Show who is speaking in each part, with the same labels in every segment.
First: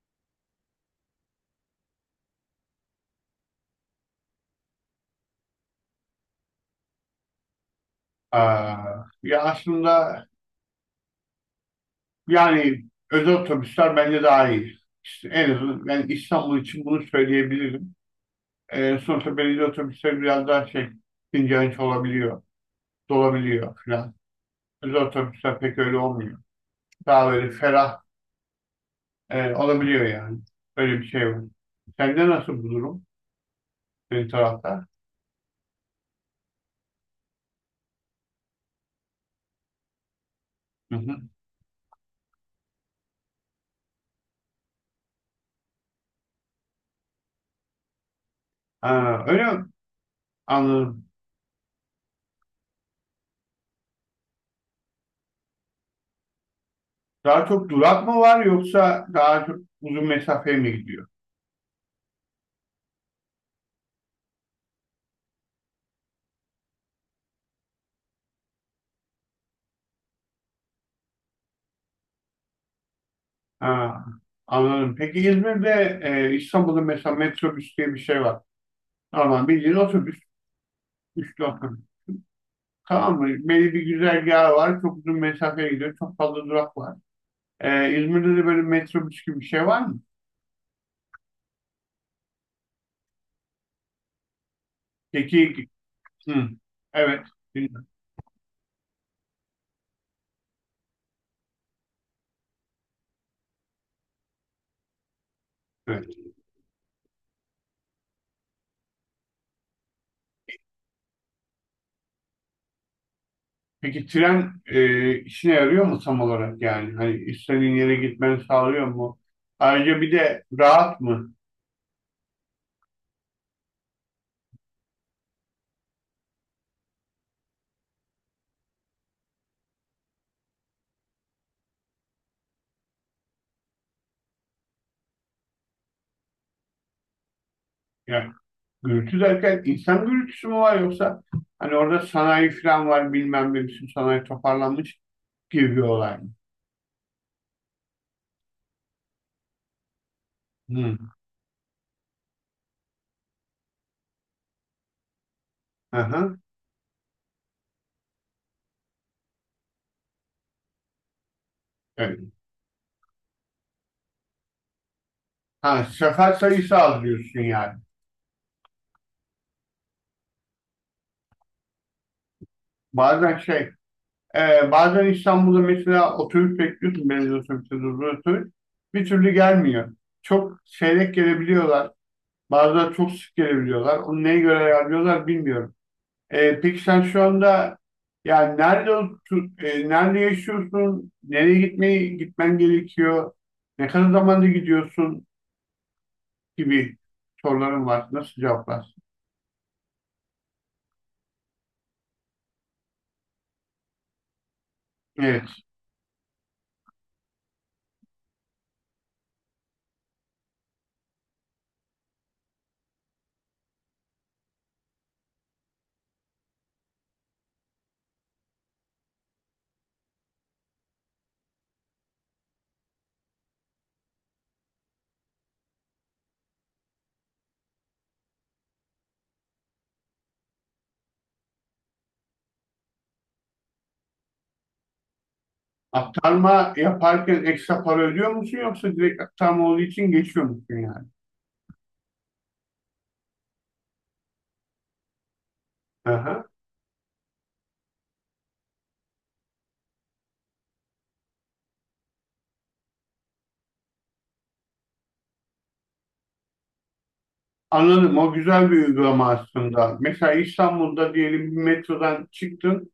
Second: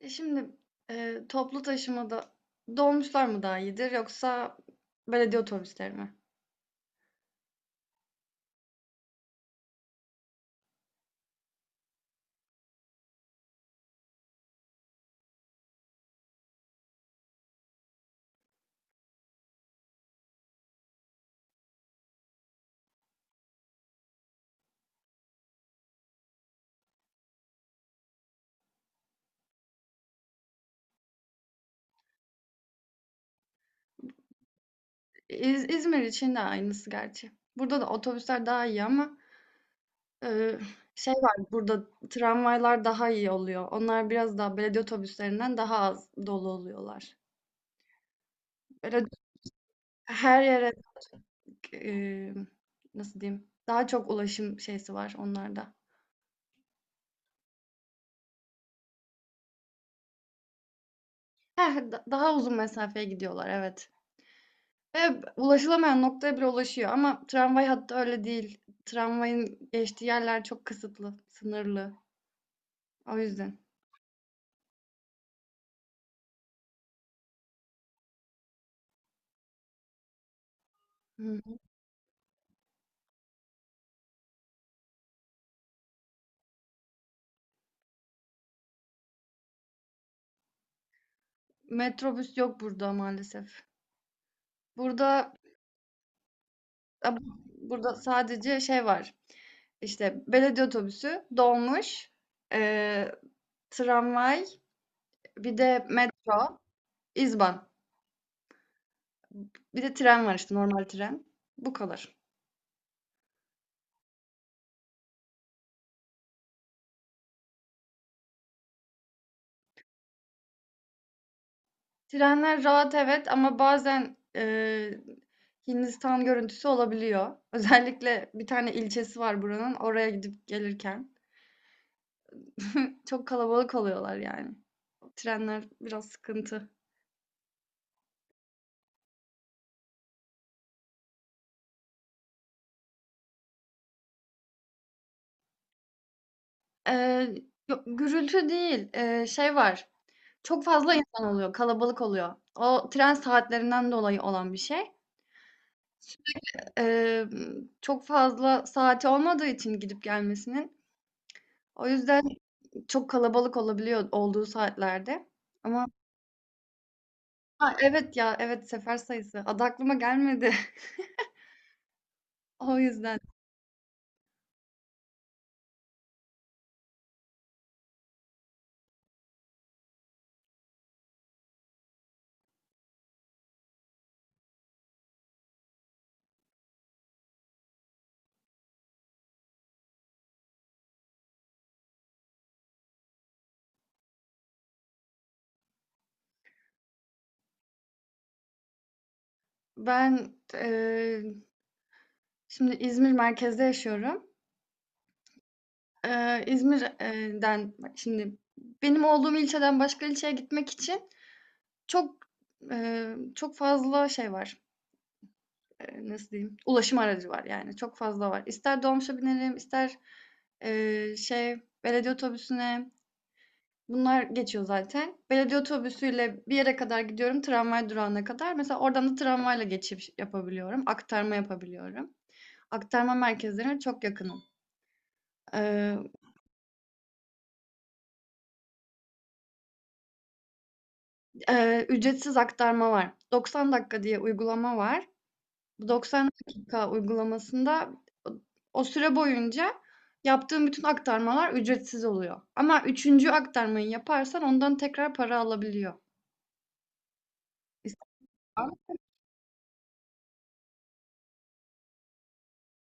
Speaker 1: E, şimdi, Toplu taşımada dolmuşlar mı daha iyidir yoksa belediye otobüsleri mi?
Speaker 2: Aa, ya aslında yani özel otobüsler bence daha iyi. İşte en azından ben İstanbul için bunu söyleyebilirim. Sonuçta belediye otobüsleri biraz daha şey ince olabiliyor, dolabiliyor falan. Özel otobüsler pek öyle olmuyor. Daha böyle ferah olabiliyor yani. Öyle bir şey var. Sende nasıl bu durum? Senin tarafta?
Speaker 1: İzmir için de aynısı gerçi. Burada da otobüsler daha iyi ama, eee,
Speaker 2: Hı
Speaker 1: şey
Speaker 2: hı.
Speaker 1: var, burada tramvaylar daha iyi oluyor. Onlar biraz daha belediye otobüslerinden daha az dolu oluyorlar. Böyle
Speaker 2: Ha, öyle mi?
Speaker 1: her yere,
Speaker 2: Anladım.
Speaker 1: emm, nasıl diyeyim, daha çok ulaşım şeysi var onlarda.
Speaker 2: Daha çok durak mı var yoksa daha çok uzun mesafeye mi gidiyor?
Speaker 1: Heh, daha uzun mesafeye gidiyorlar, evet. Ulaşılamayan noktaya bile ulaşıyor ama tramvay hattı öyle değil. Tramvayın geçtiği yerler çok kısıtlı, sınırlı. O yüzden.
Speaker 2: Ha, anladım. Peki İzmir'de İstanbul'da mesela metrobüs diye bir şey var. Normal bildiğin otobüs. Üçlü
Speaker 1: Hı.
Speaker 2: otobüs. Tamam mı? Belli bir güzergahı var. Çok uzun mesafeye gidiyor. Çok fazla durak var. İzmir'de de böyle metrobüs gibi bir şey var mı?
Speaker 1: Metrobüs yok burada maalesef. Burada
Speaker 2: Peki, hı,
Speaker 1: a
Speaker 2: evet. Bilmiyorum.
Speaker 1: burada sadece şey var, işte, belediye otobüsü, dolmuş, eee, tramvay, bir de
Speaker 2: Evet.
Speaker 1: metro, izban. Bir de tren var, işte, normal tren. Bu kadar.
Speaker 2: Peki tren işine yarıyor mu tam olarak yani? Hani istediğin yere gitmeni sağlıyor mu? Ayrıca bir de rahat mı?
Speaker 1: Trenler rahat evet ama bazen, Hindistan görüntüsü olabiliyor. Özellikle bir tane ilçesi var buranın, oraya gidip gelirken. Çok kalabalık oluyorlar yani. Trenler biraz sıkıntı.
Speaker 2: Yani gürültü derken insan gürültüsü mü var yoksa hani orada sanayi falan var bilmem ne bütün sanayi toparlanmış gibi bir olay mı?
Speaker 1: Eee, Yok gürültü değil, şey var, çok fazla
Speaker 2: Hı.
Speaker 1: insan oluyor, kalabalık oluyor. O tren saatlerinden dolayı olan bir şey.
Speaker 2: Aha,
Speaker 1: Emm, Çok fazla saati olmadığı için gidip gelmesinin, o
Speaker 2: evet.
Speaker 1: yüzden çok kalabalık olabiliyor olduğu saatlerde.
Speaker 2: Ha,
Speaker 1: Ama
Speaker 2: sefer sayısı az diyorsun
Speaker 1: A,
Speaker 2: yani.
Speaker 1: evet ya, evet sefer sayısı. Adı aklıma gelmedi. O yüzden.
Speaker 2: Bazen şey bazen İstanbul'da mesela otobüs bekliyorsun belediye otobüsü durduğu otobüs bir türlü gelmiyor. Çok seyrek gelebiliyorlar. Bazıları çok sık gelebiliyorlar. Onu neye göre ayarlıyorlar bilmiyorum. Peki sen şu anda yani nerede yaşıyorsun? Nereye gitmen gerekiyor? Ne kadar zamanda gidiyorsun gibi sorularım var. Nasıl cevaplarsın?
Speaker 1: Ben, şimdi İzmir merkezde yaşıyorum.
Speaker 2: Evet.
Speaker 1: İzmir şimdi benim olduğum ilçeden başka ilçeye gitmek için çok, çok fazla şey var. Nasıl diyeyim? Ulaşım aracı var yani. Çok fazla var. İster dolmuşa binerim, ister eee, şey belediye otobüsüne. Bunlar geçiyor zaten. Belediye otobüsüyle bir yere kadar gidiyorum, tramvay durağına kadar. Mesela oradan da tramvayla geçiş yapabiliyorum, aktarma yapabiliyorum. Aktarma merkezlerine çok yakınım. Ee,
Speaker 2: Aktarma yaparken ekstra para ödüyor musun yoksa direkt aktarma olduğu için geçiyor musun yani?
Speaker 1: Ücretsiz aktarma var. 90 dakika diye uygulama var. Bu 90
Speaker 2: Aha.
Speaker 1: dakika uygulamasında o o süre boyunca yaptığım bütün aktarmalar ücretsiz oluyor. Ama üçüncü aktarmayı yaparsan ondan tekrar para alabiliyor.
Speaker 2: Anladım. O güzel bir
Speaker 1: İstiyorsan.
Speaker 2: uygulama aslında. Mesela İstanbul'da diyelim bir metrodan çıktın,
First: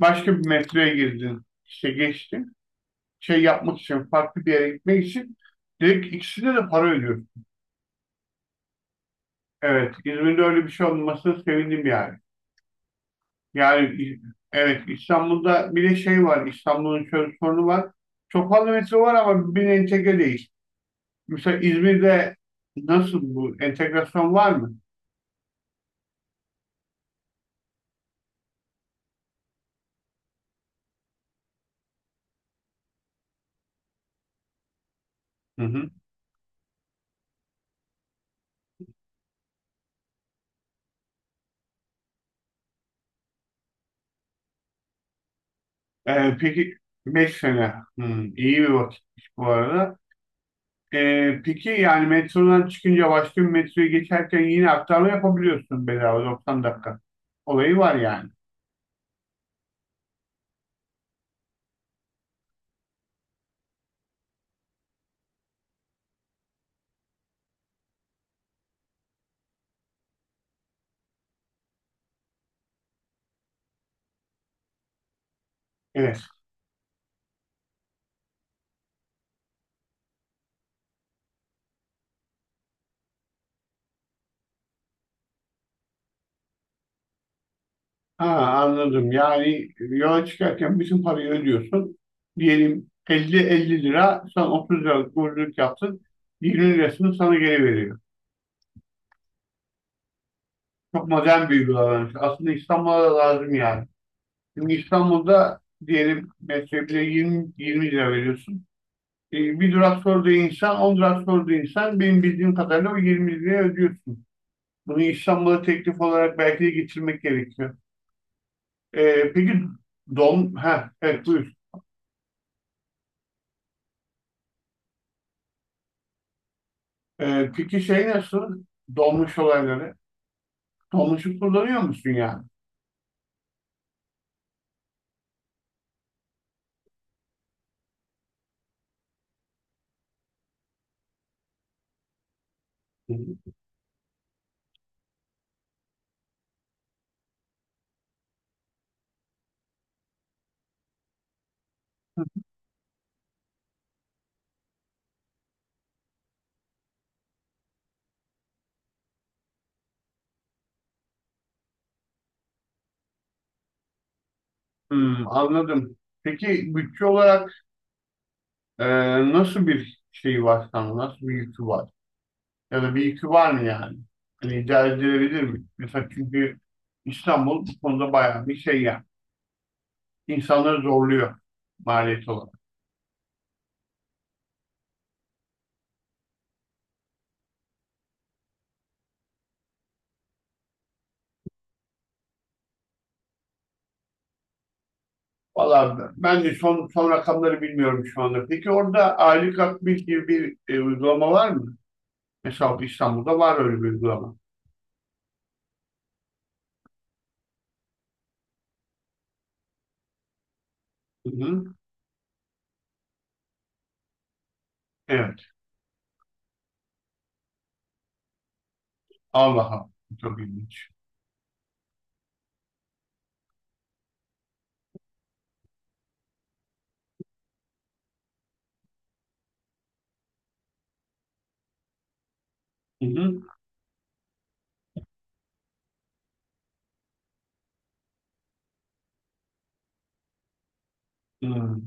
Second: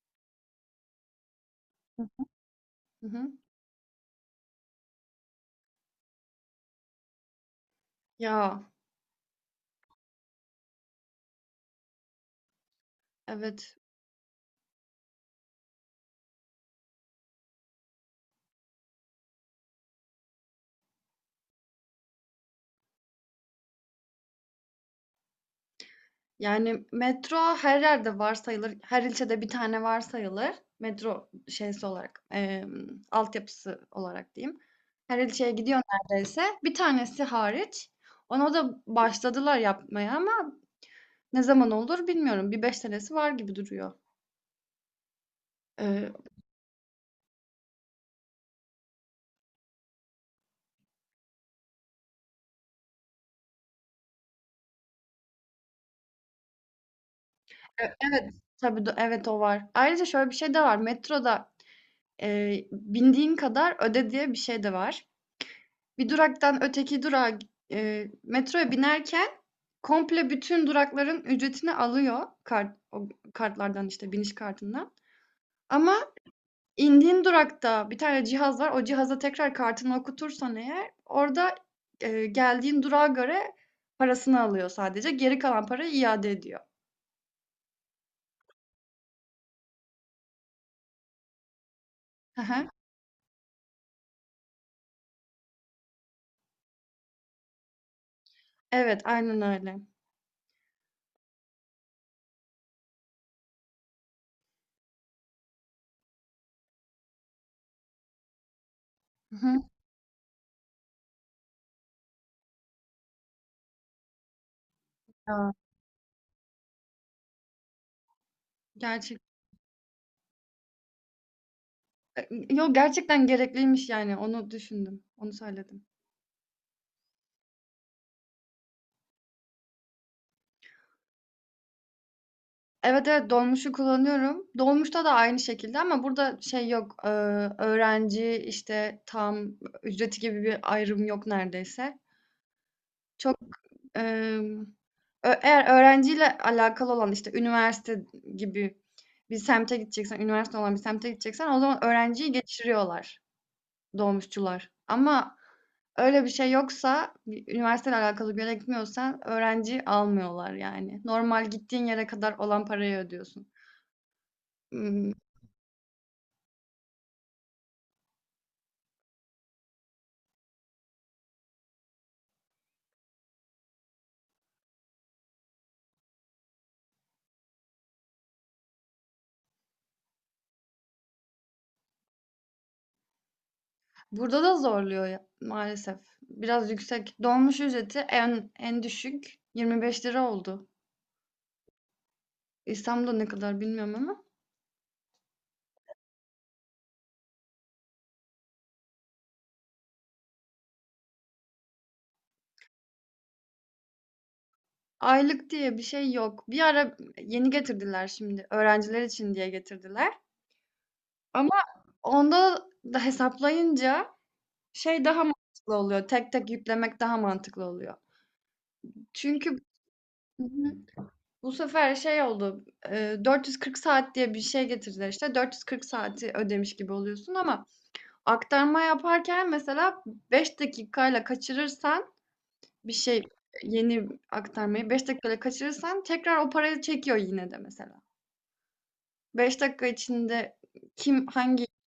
Speaker 2: başka bir metroya girdin. İşte geçtin.
Speaker 1: Hı hı.
Speaker 2: Şey yapmak için, farklı bir yere gitmek için direkt ikisine de para ödüyor.
Speaker 1: Ya,
Speaker 2: Evet, İzmir'de öyle bir şey olmasına sevindim yani.
Speaker 1: evet.
Speaker 2: Yani İ- evet İstanbul'da bir de şey var, İstanbul'un şöyle sorunu var. Çok fazla metro var ama birbirine entegre değil. Mesela İzmir'de nasıl, bu entegrasyon var mı?
Speaker 1: Yani metro her yerde var sayılır. Her ilçede bir tane var sayılır. Metro şeysi olarak, altyapısı olarak diyeyim. Her ilçeye
Speaker 2: Hı
Speaker 1: gidiyor
Speaker 2: hı.
Speaker 1: neredeyse. Bir tanesi hariç. Ona da başladılar yapmaya ama ne zaman olur bilmiyorum. Bir 5 senesi var gibi duruyor. Ee,
Speaker 2: Peki 5 sene. Hı, iyi bir vakit bu arada. Peki yani metrodan çıkınca başka bir metroya geçerken yine aktarma yapabiliyorsun bedava 90 dakika. Olayı var yani.
Speaker 1: evet, tabii, evet o var. Ayrıca şöyle bir şey de var. Metroda, bindiğin kadar öde diye bir şey de var. Bir duraktan öteki durağa gi- Metroya binerken komple bütün durakların ücretini alıyor o kartlardan işte biniş kartından. Ama
Speaker 2: Evet.
Speaker 1: indiğin durakta bir tane cihaz var. O cihaza tekrar kartını okutursan eğer orada, geldiğin durağa göre parasını alıyor sadece. Geri kalan parayı iade ediyor.
Speaker 2: Ha, anladım. Yani yola çıkarken bütün parayı ödüyorsun.
Speaker 1: Hı hı.
Speaker 2: Diyelim 50-50 lira sen 30 liralık borculuk yaptın. 20 lirasını sana geri veriyor.
Speaker 1: Evet, aynen öyle.
Speaker 2: Çok modern bir uygulamaymış. Aslında İstanbul'a da lazım yani. Şimdi İstanbul'da diyelim metroya bile 20 lira veriyorsun.
Speaker 1: Hı
Speaker 2: E,
Speaker 1: hı.
Speaker 2: bir durak sorduğu insan, on durak sorduğu insan benim bildiğim kadarıyla o 20 liraya ödüyorsun. Bunu
Speaker 1: Ya,
Speaker 2: İstanbul'a teklif olarak belki de getirmek gerekiyor.
Speaker 1: gerçek
Speaker 2: E, peki ha evet, buyur.
Speaker 1: e, gerçekten gerekliymiş yani onu düşündüm. Onu söyledim.
Speaker 2: Peki şey nasıl? Dolmuş olayları. Dolmuşu kullanıyor musun yani?
Speaker 1: Evet, evet, dolmuşu kullanıyorum. Dolmuşta da aynı şekilde ama burada şey yok, öğrenci, işte, tam ücreti gibi bir ayrım yok neredeyse. Çok, emm, ö Eğer öğrenciyle alakalı olan, işte, üniversite gibi bir semte gideceksen, üniversite olan bir semte gideceksen o zaman öğrenciyi geçiriyorlar dolmuşçular. Ama öyle bir şey yoksa, bir üniversiteyle alakalı bir yere gitmiyorsan öğrenci almıyorlar yani. Normal gittiğin yere kadar olan parayı ödüyorsun. Imm
Speaker 2: Hmm, anladım. Peki bütçe olarak e, nasıl bir şey var sana? Nasıl bir yükü var? Ya da bir yükü var mı yani? Hani idare edilebilir mi? Mesela çünkü İstanbul bu konuda bayağı bir şey yani, insanları zorluyor maliyet olarak.
Speaker 1: Burada da zorluyor ya, maalesef. Biraz yüksek. Dolmuş ücreti en düşük 25 lira oldu. İstanbul'da ne kadar bilmiyorum ama.
Speaker 2: Valla ben de son rakamları bilmiyorum şu anda. Peki orada aylık akbil gibi bir uygulama var mı? Mesela İstanbul'da var öyle bir uygulama.
Speaker 1: Aylık diye bir şey yok. Bir ara yeni getirdiler şimdi. Öğrenciler için diye getirdiler.
Speaker 2: Hı
Speaker 1: Ama
Speaker 2: hı.
Speaker 1: onda da hesaplayınca şey daha
Speaker 2: Evet.
Speaker 1: mantıklı oluyor. Tek tek yüklemek daha mantıklı oluyor. Çünkü
Speaker 2: Allah'a, çok ilginç.
Speaker 1: bu sefer şey oldu. 440 saat diye bir şey getirdiler işte. 440 saati ödemiş gibi oluyorsun. Ama aktarma yaparken mesela 5 dakikayla kaçırırsan bir
Speaker 2: Hı
Speaker 1: şey,
Speaker 2: hı.
Speaker 1: yeni aktarmayı 5 dakikayla kaçırırsan tekrar o parayı çekiyor yine de mesela. 5 dakika içinde kim hangi
Speaker 2: Hı.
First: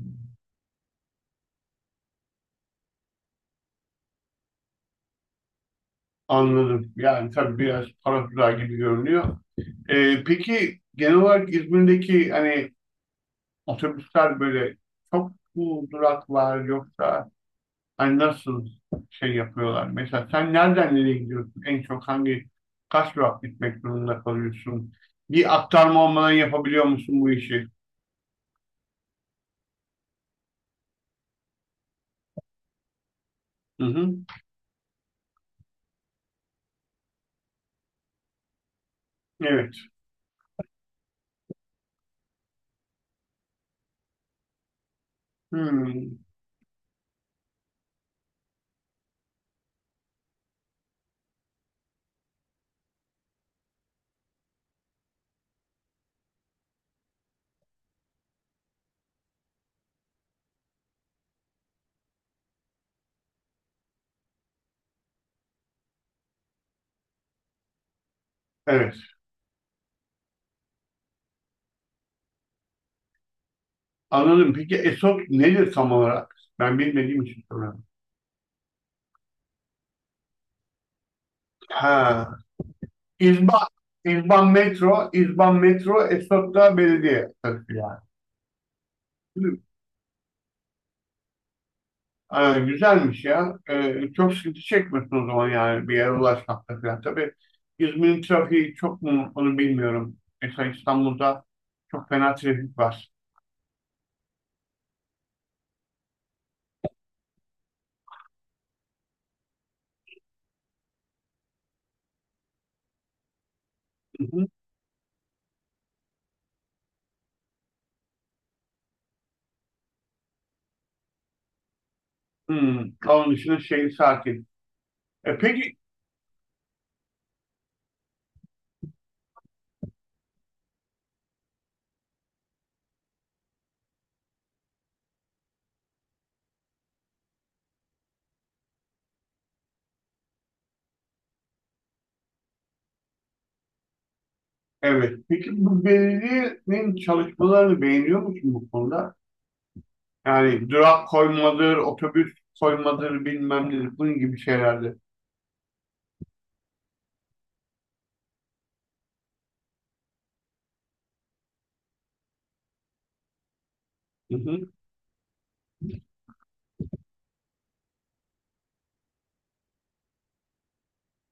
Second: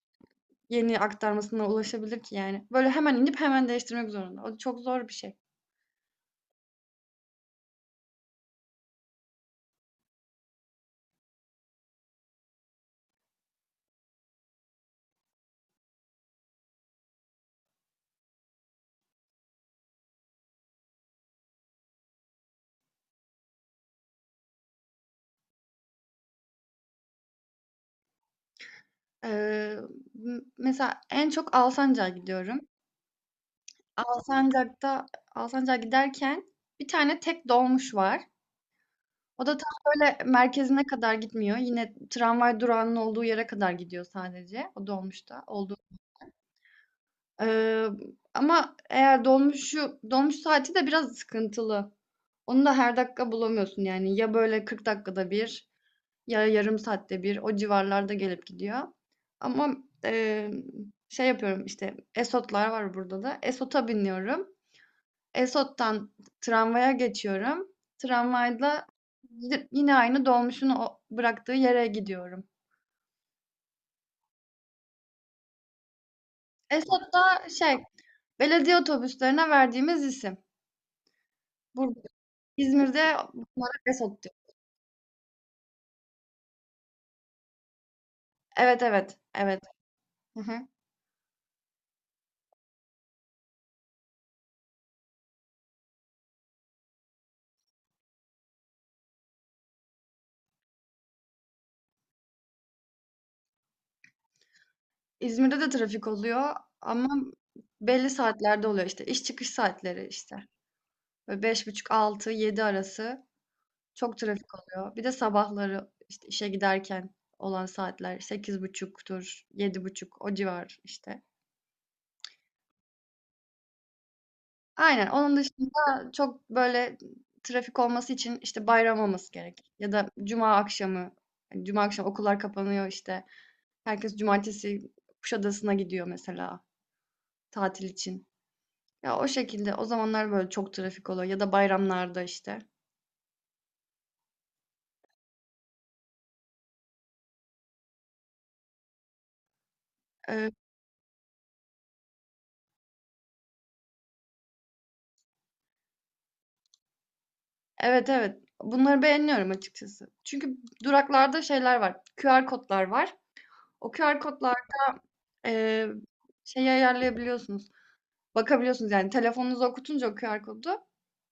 Speaker 1: yeni aktarmasına ulaşabilir ki yani? Böyle hemen inip hemen değiştirmek zorunda. O çok zor bir şey.
Speaker 2: Anladım. Yani tabii biraz para tuzağı gibi görünüyor. Peki genel olarak İzmir'deki hani otobüsler böyle çok mu durak var yoksa, hani nasıl şey yapıyorlar? Mesela sen nereden nereye gidiyorsun? En çok hangi, kaç durak gitmek durumunda kalıyorsun? Bir aktarma olmadan yapabiliyor musun bu işi?
Speaker 1: Eee, Mesela en çok Alsancak'a gidiyorum.
Speaker 2: Hı hı.
Speaker 1: Alsancak'ta Alsancak'a giderken bir tane tek dolmuş var. O da tam
Speaker 2: Evet.
Speaker 1: böyle merkezine kadar gitmiyor. Yine tramvay durağının olduğu yere kadar gidiyor sadece. O dolmuşta olduğu.
Speaker 2: Hmm.
Speaker 1: Ee, Ama eğer dolmuş saati de biraz sıkıntılı. Onu da her dakika bulamıyorsun yani. Ya böyle 40 dakikada bir ya yarım saatte bir o civarlarda gelip gidiyor. Ama e, şey yapıyorum işte Esotlar var burada da. Esot'a biniyorum. Esot'tan tramvaya geçiyorum. Tramvayla
Speaker 2: Evet.
Speaker 1: yine aynı dolmuşun o bıraktığı yere gidiyorum.
Speaker 2: Anladım. Peki ESOT nedir tam olarak? Ben
Speaker 1: Esot
Speaker 2: bilmediğim için
Speaker 1: da şey,
Speaker 2: soruyorum.
Speaker 1: belediye otobüslerine verdiğimiz isim. Burada,
Speaker 2: Ha.
Speaker 1: İzmir'de
Speaker 2: İzban.
Speaker 1: bunlara Esot diyor.
Speaker 2: İzban Metro. İzban Metro. ESOT da belediye.
Speaker 1: Evet, evet,
Speaker 2: Yani.
Speaker 1: evet. Hı hı.
Speaker 2: Güzelmiş ya. Çok sıkıntı çekmiyorsun o zaman yani bir yere ulaşmakta falan. Tabii İzmir'in trafiği çok mu onu bilmiyorum. Mesela İstanbul'da çok fena trafik var.
Speaker 1: İzmir'de de trafik oluyor ama belli saatlerde oluyor işte. İş çıkış saatleri işte. Böyle beş buçuk, altı, yedi arası. Çok
Speaker 2: Hı hı.
Speaker 1: trafik oluyor. Bir de sabahları, işte, işe giderken olan saatler sekiz buçuktur, yedi buçuk o civar, işte.
Speaker 2: Hmm, onun dışında şehir sakin.
Speaker 1: Aynen, onun
Speaker 2: E peki,
Speaker 1: dışında çok, böyle, trafik olması için, işte, bayram olması gerek ya da cuma akşamı, hani, cuma akşamı okullar kapanıyor, işte. Herkes cumartesi Kuşadası'na gidiyor mesela tatil için. Ya, o şekilde, o zamanlar, böyle, çok trafik oluyor ya da bayramlarda, işte.
Speaker 2: evet. Peki bu belediyenin çalışmalarını beğeniyor musun bu konuda? Yani durak koymadır, otobüs koymadır, bilmem nedir, bunun gibi şeylerde.
Speaker 1: Evet, evet. Bunları beğeniyorum açıkçası. Çünkü duraklarda şeyler var, QR kodlar var. O QR
Speaker 2: Hı
Speaker 1: kodlar,
Speaker 2: hı.
Speaker 1: eee, şeyi ayarlayabiliyorsunuz, bakabiliyorsunuz. Yani telefonunuza okutunca o QR kodu,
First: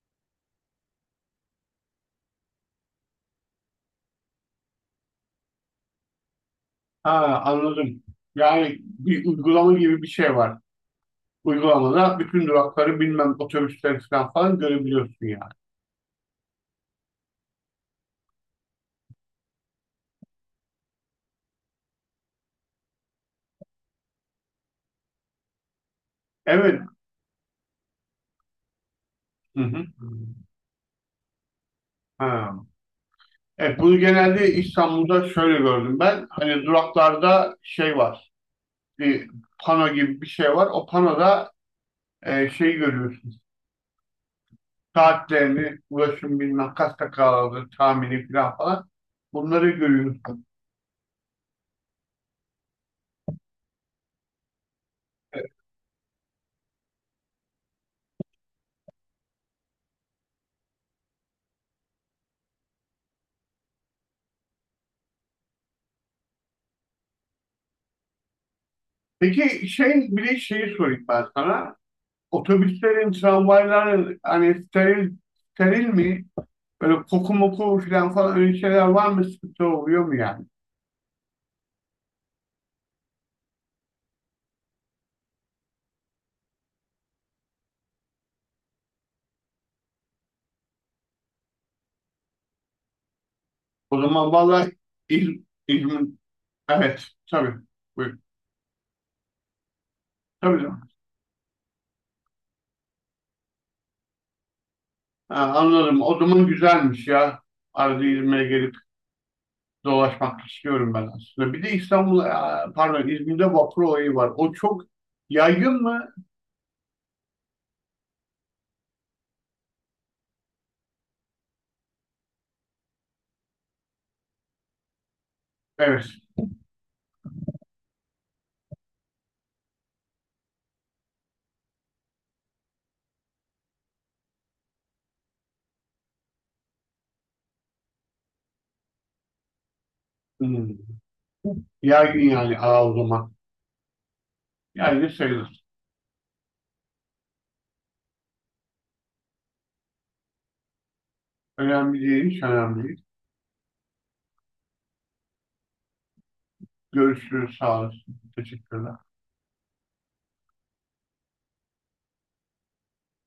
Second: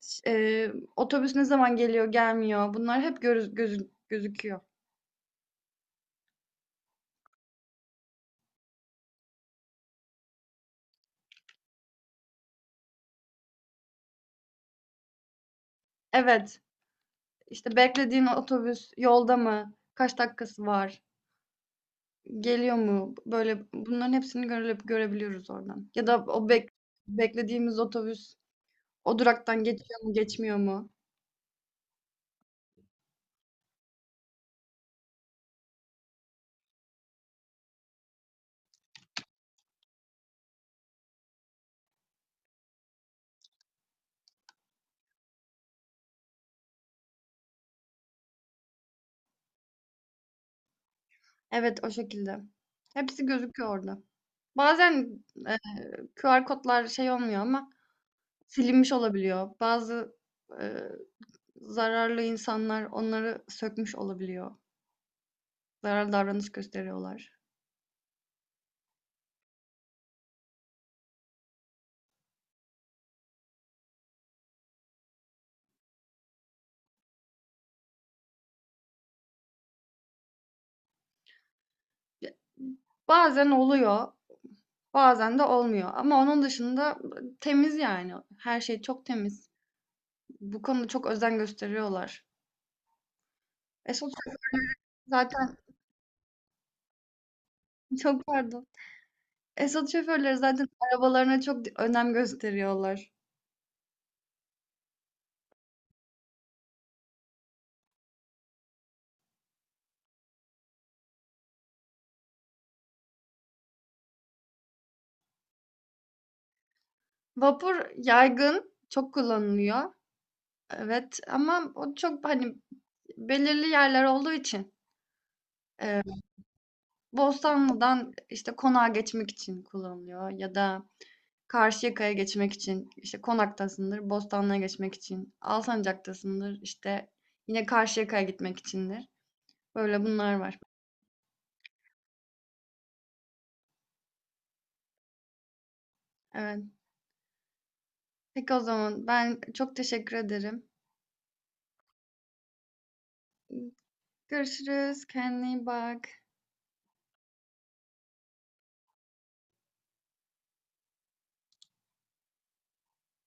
Speaker 1: ş otobüs ne zaman geliyor, gelmiyor bunlar hep görüz gözü gözüküyor.
Speaker 2: Ha, anladım. Yani bir uygulama gibi bir şey var. Uygulamada bütün durakları bilmem otobüsler falan falan görebiliyorsun yani.
Speaker 1: Evet, işte beklediğin otobüs yolda mı, kaç dakikası var, geliyor mu? Böyle bunların hepsini görebiliyoruz oradan. Ya da o
Speaker 2: Evet.
Speaker 1: beklediğimiz otobüs o duraktan
Speaker 2: Hı hı.
Speaker 1: geçiyor mu, geçmiyor mu?
Speaker 2: Ha. Evet, bunu genelde İstanbul'da şöyle gördüm ben. Hani duraklarda şey var. Bir pano gibi bir şey var. O panoda şey görüyorsun. Saatlerini, ulaşım bilmem kaç dakikalardır tahmini falan falan. Bunları görüyorsun.
Speaker 1: Evet, o şekilde. Hepsi gözüküyor orada. Bazen, eee, QR kodlar şey olmuyor ama silinmiş olabiliyor. Bazı, eee, zararlı insanlar onları sökmüş olabiliyor. Zararlı davranış gösteriyorlar.
Speaker 2: Peki şey, bir de şeyi sorayım ben sana. Otobüslerin, tramvayların hani steril mi? Böyle koku moku falan falan öyle şeyler var mı? Sıkıntı oluyor mu yani?
Speaker 1: Ya bazen oluyor, bazen de olmuyor ama onun dışında temiz yani. Her şey çok temiz. Bu konuda çok özen gösteriyorlar.
Speaker 2: O
Speaker 1: Esot
Speaker 2: zaman
Speaker 1: şoför-
Speaker 2: vallahi, İz
Speaker 1: zaten
Speaker 2: İzmir, evet tabii. Buyur.
Speaker 1: Çok pardon. Esot şoförleri
Speaker 2: Tabii
Speaker 1: zaten
Speaker 2: canım.
Speaker 1: arabalarına çok önem gösteriyorlar.
Speaker 2: Ha, anladım. O zaman güzelmiş ya. Arada İzmir'e gelip dolaşmak istiyorum ben aslında. Bir de İstanbul, aa, pardon, İzmir'de vapur olayı var. O çok yaygın mı?
Speaker 1: Vapur yaygın, çok kullanılıyor. Evet ama o çok hani belirli yerler olduğu için
Speaker 2: Evet.
Speaker 1: eee, Bostanlı'dan işte konağa geçmek için kullanılıyor ya da Karşıyaka'ya geçmek için işte Konak'tasındır, Bostanlı'ya geçmek için, Alsancak'tasındır işte yine Karşıyaka'ya gitmek içindir. Böyle bunlar var.
Speaker 2: Hmm. Yaygın yani, aa, o zaman. Yaygın sayılır.
Speaker 1: Evet. Peki o zaman ben çok teşekkür ederim.
Speaker 2: Önemli değil, hiç önemli değil.
Speaker 1: Görüşürüz. Kendine iyi bak.
Speaker 2: Görüşürüz, sağ olasın. Teşekkürler.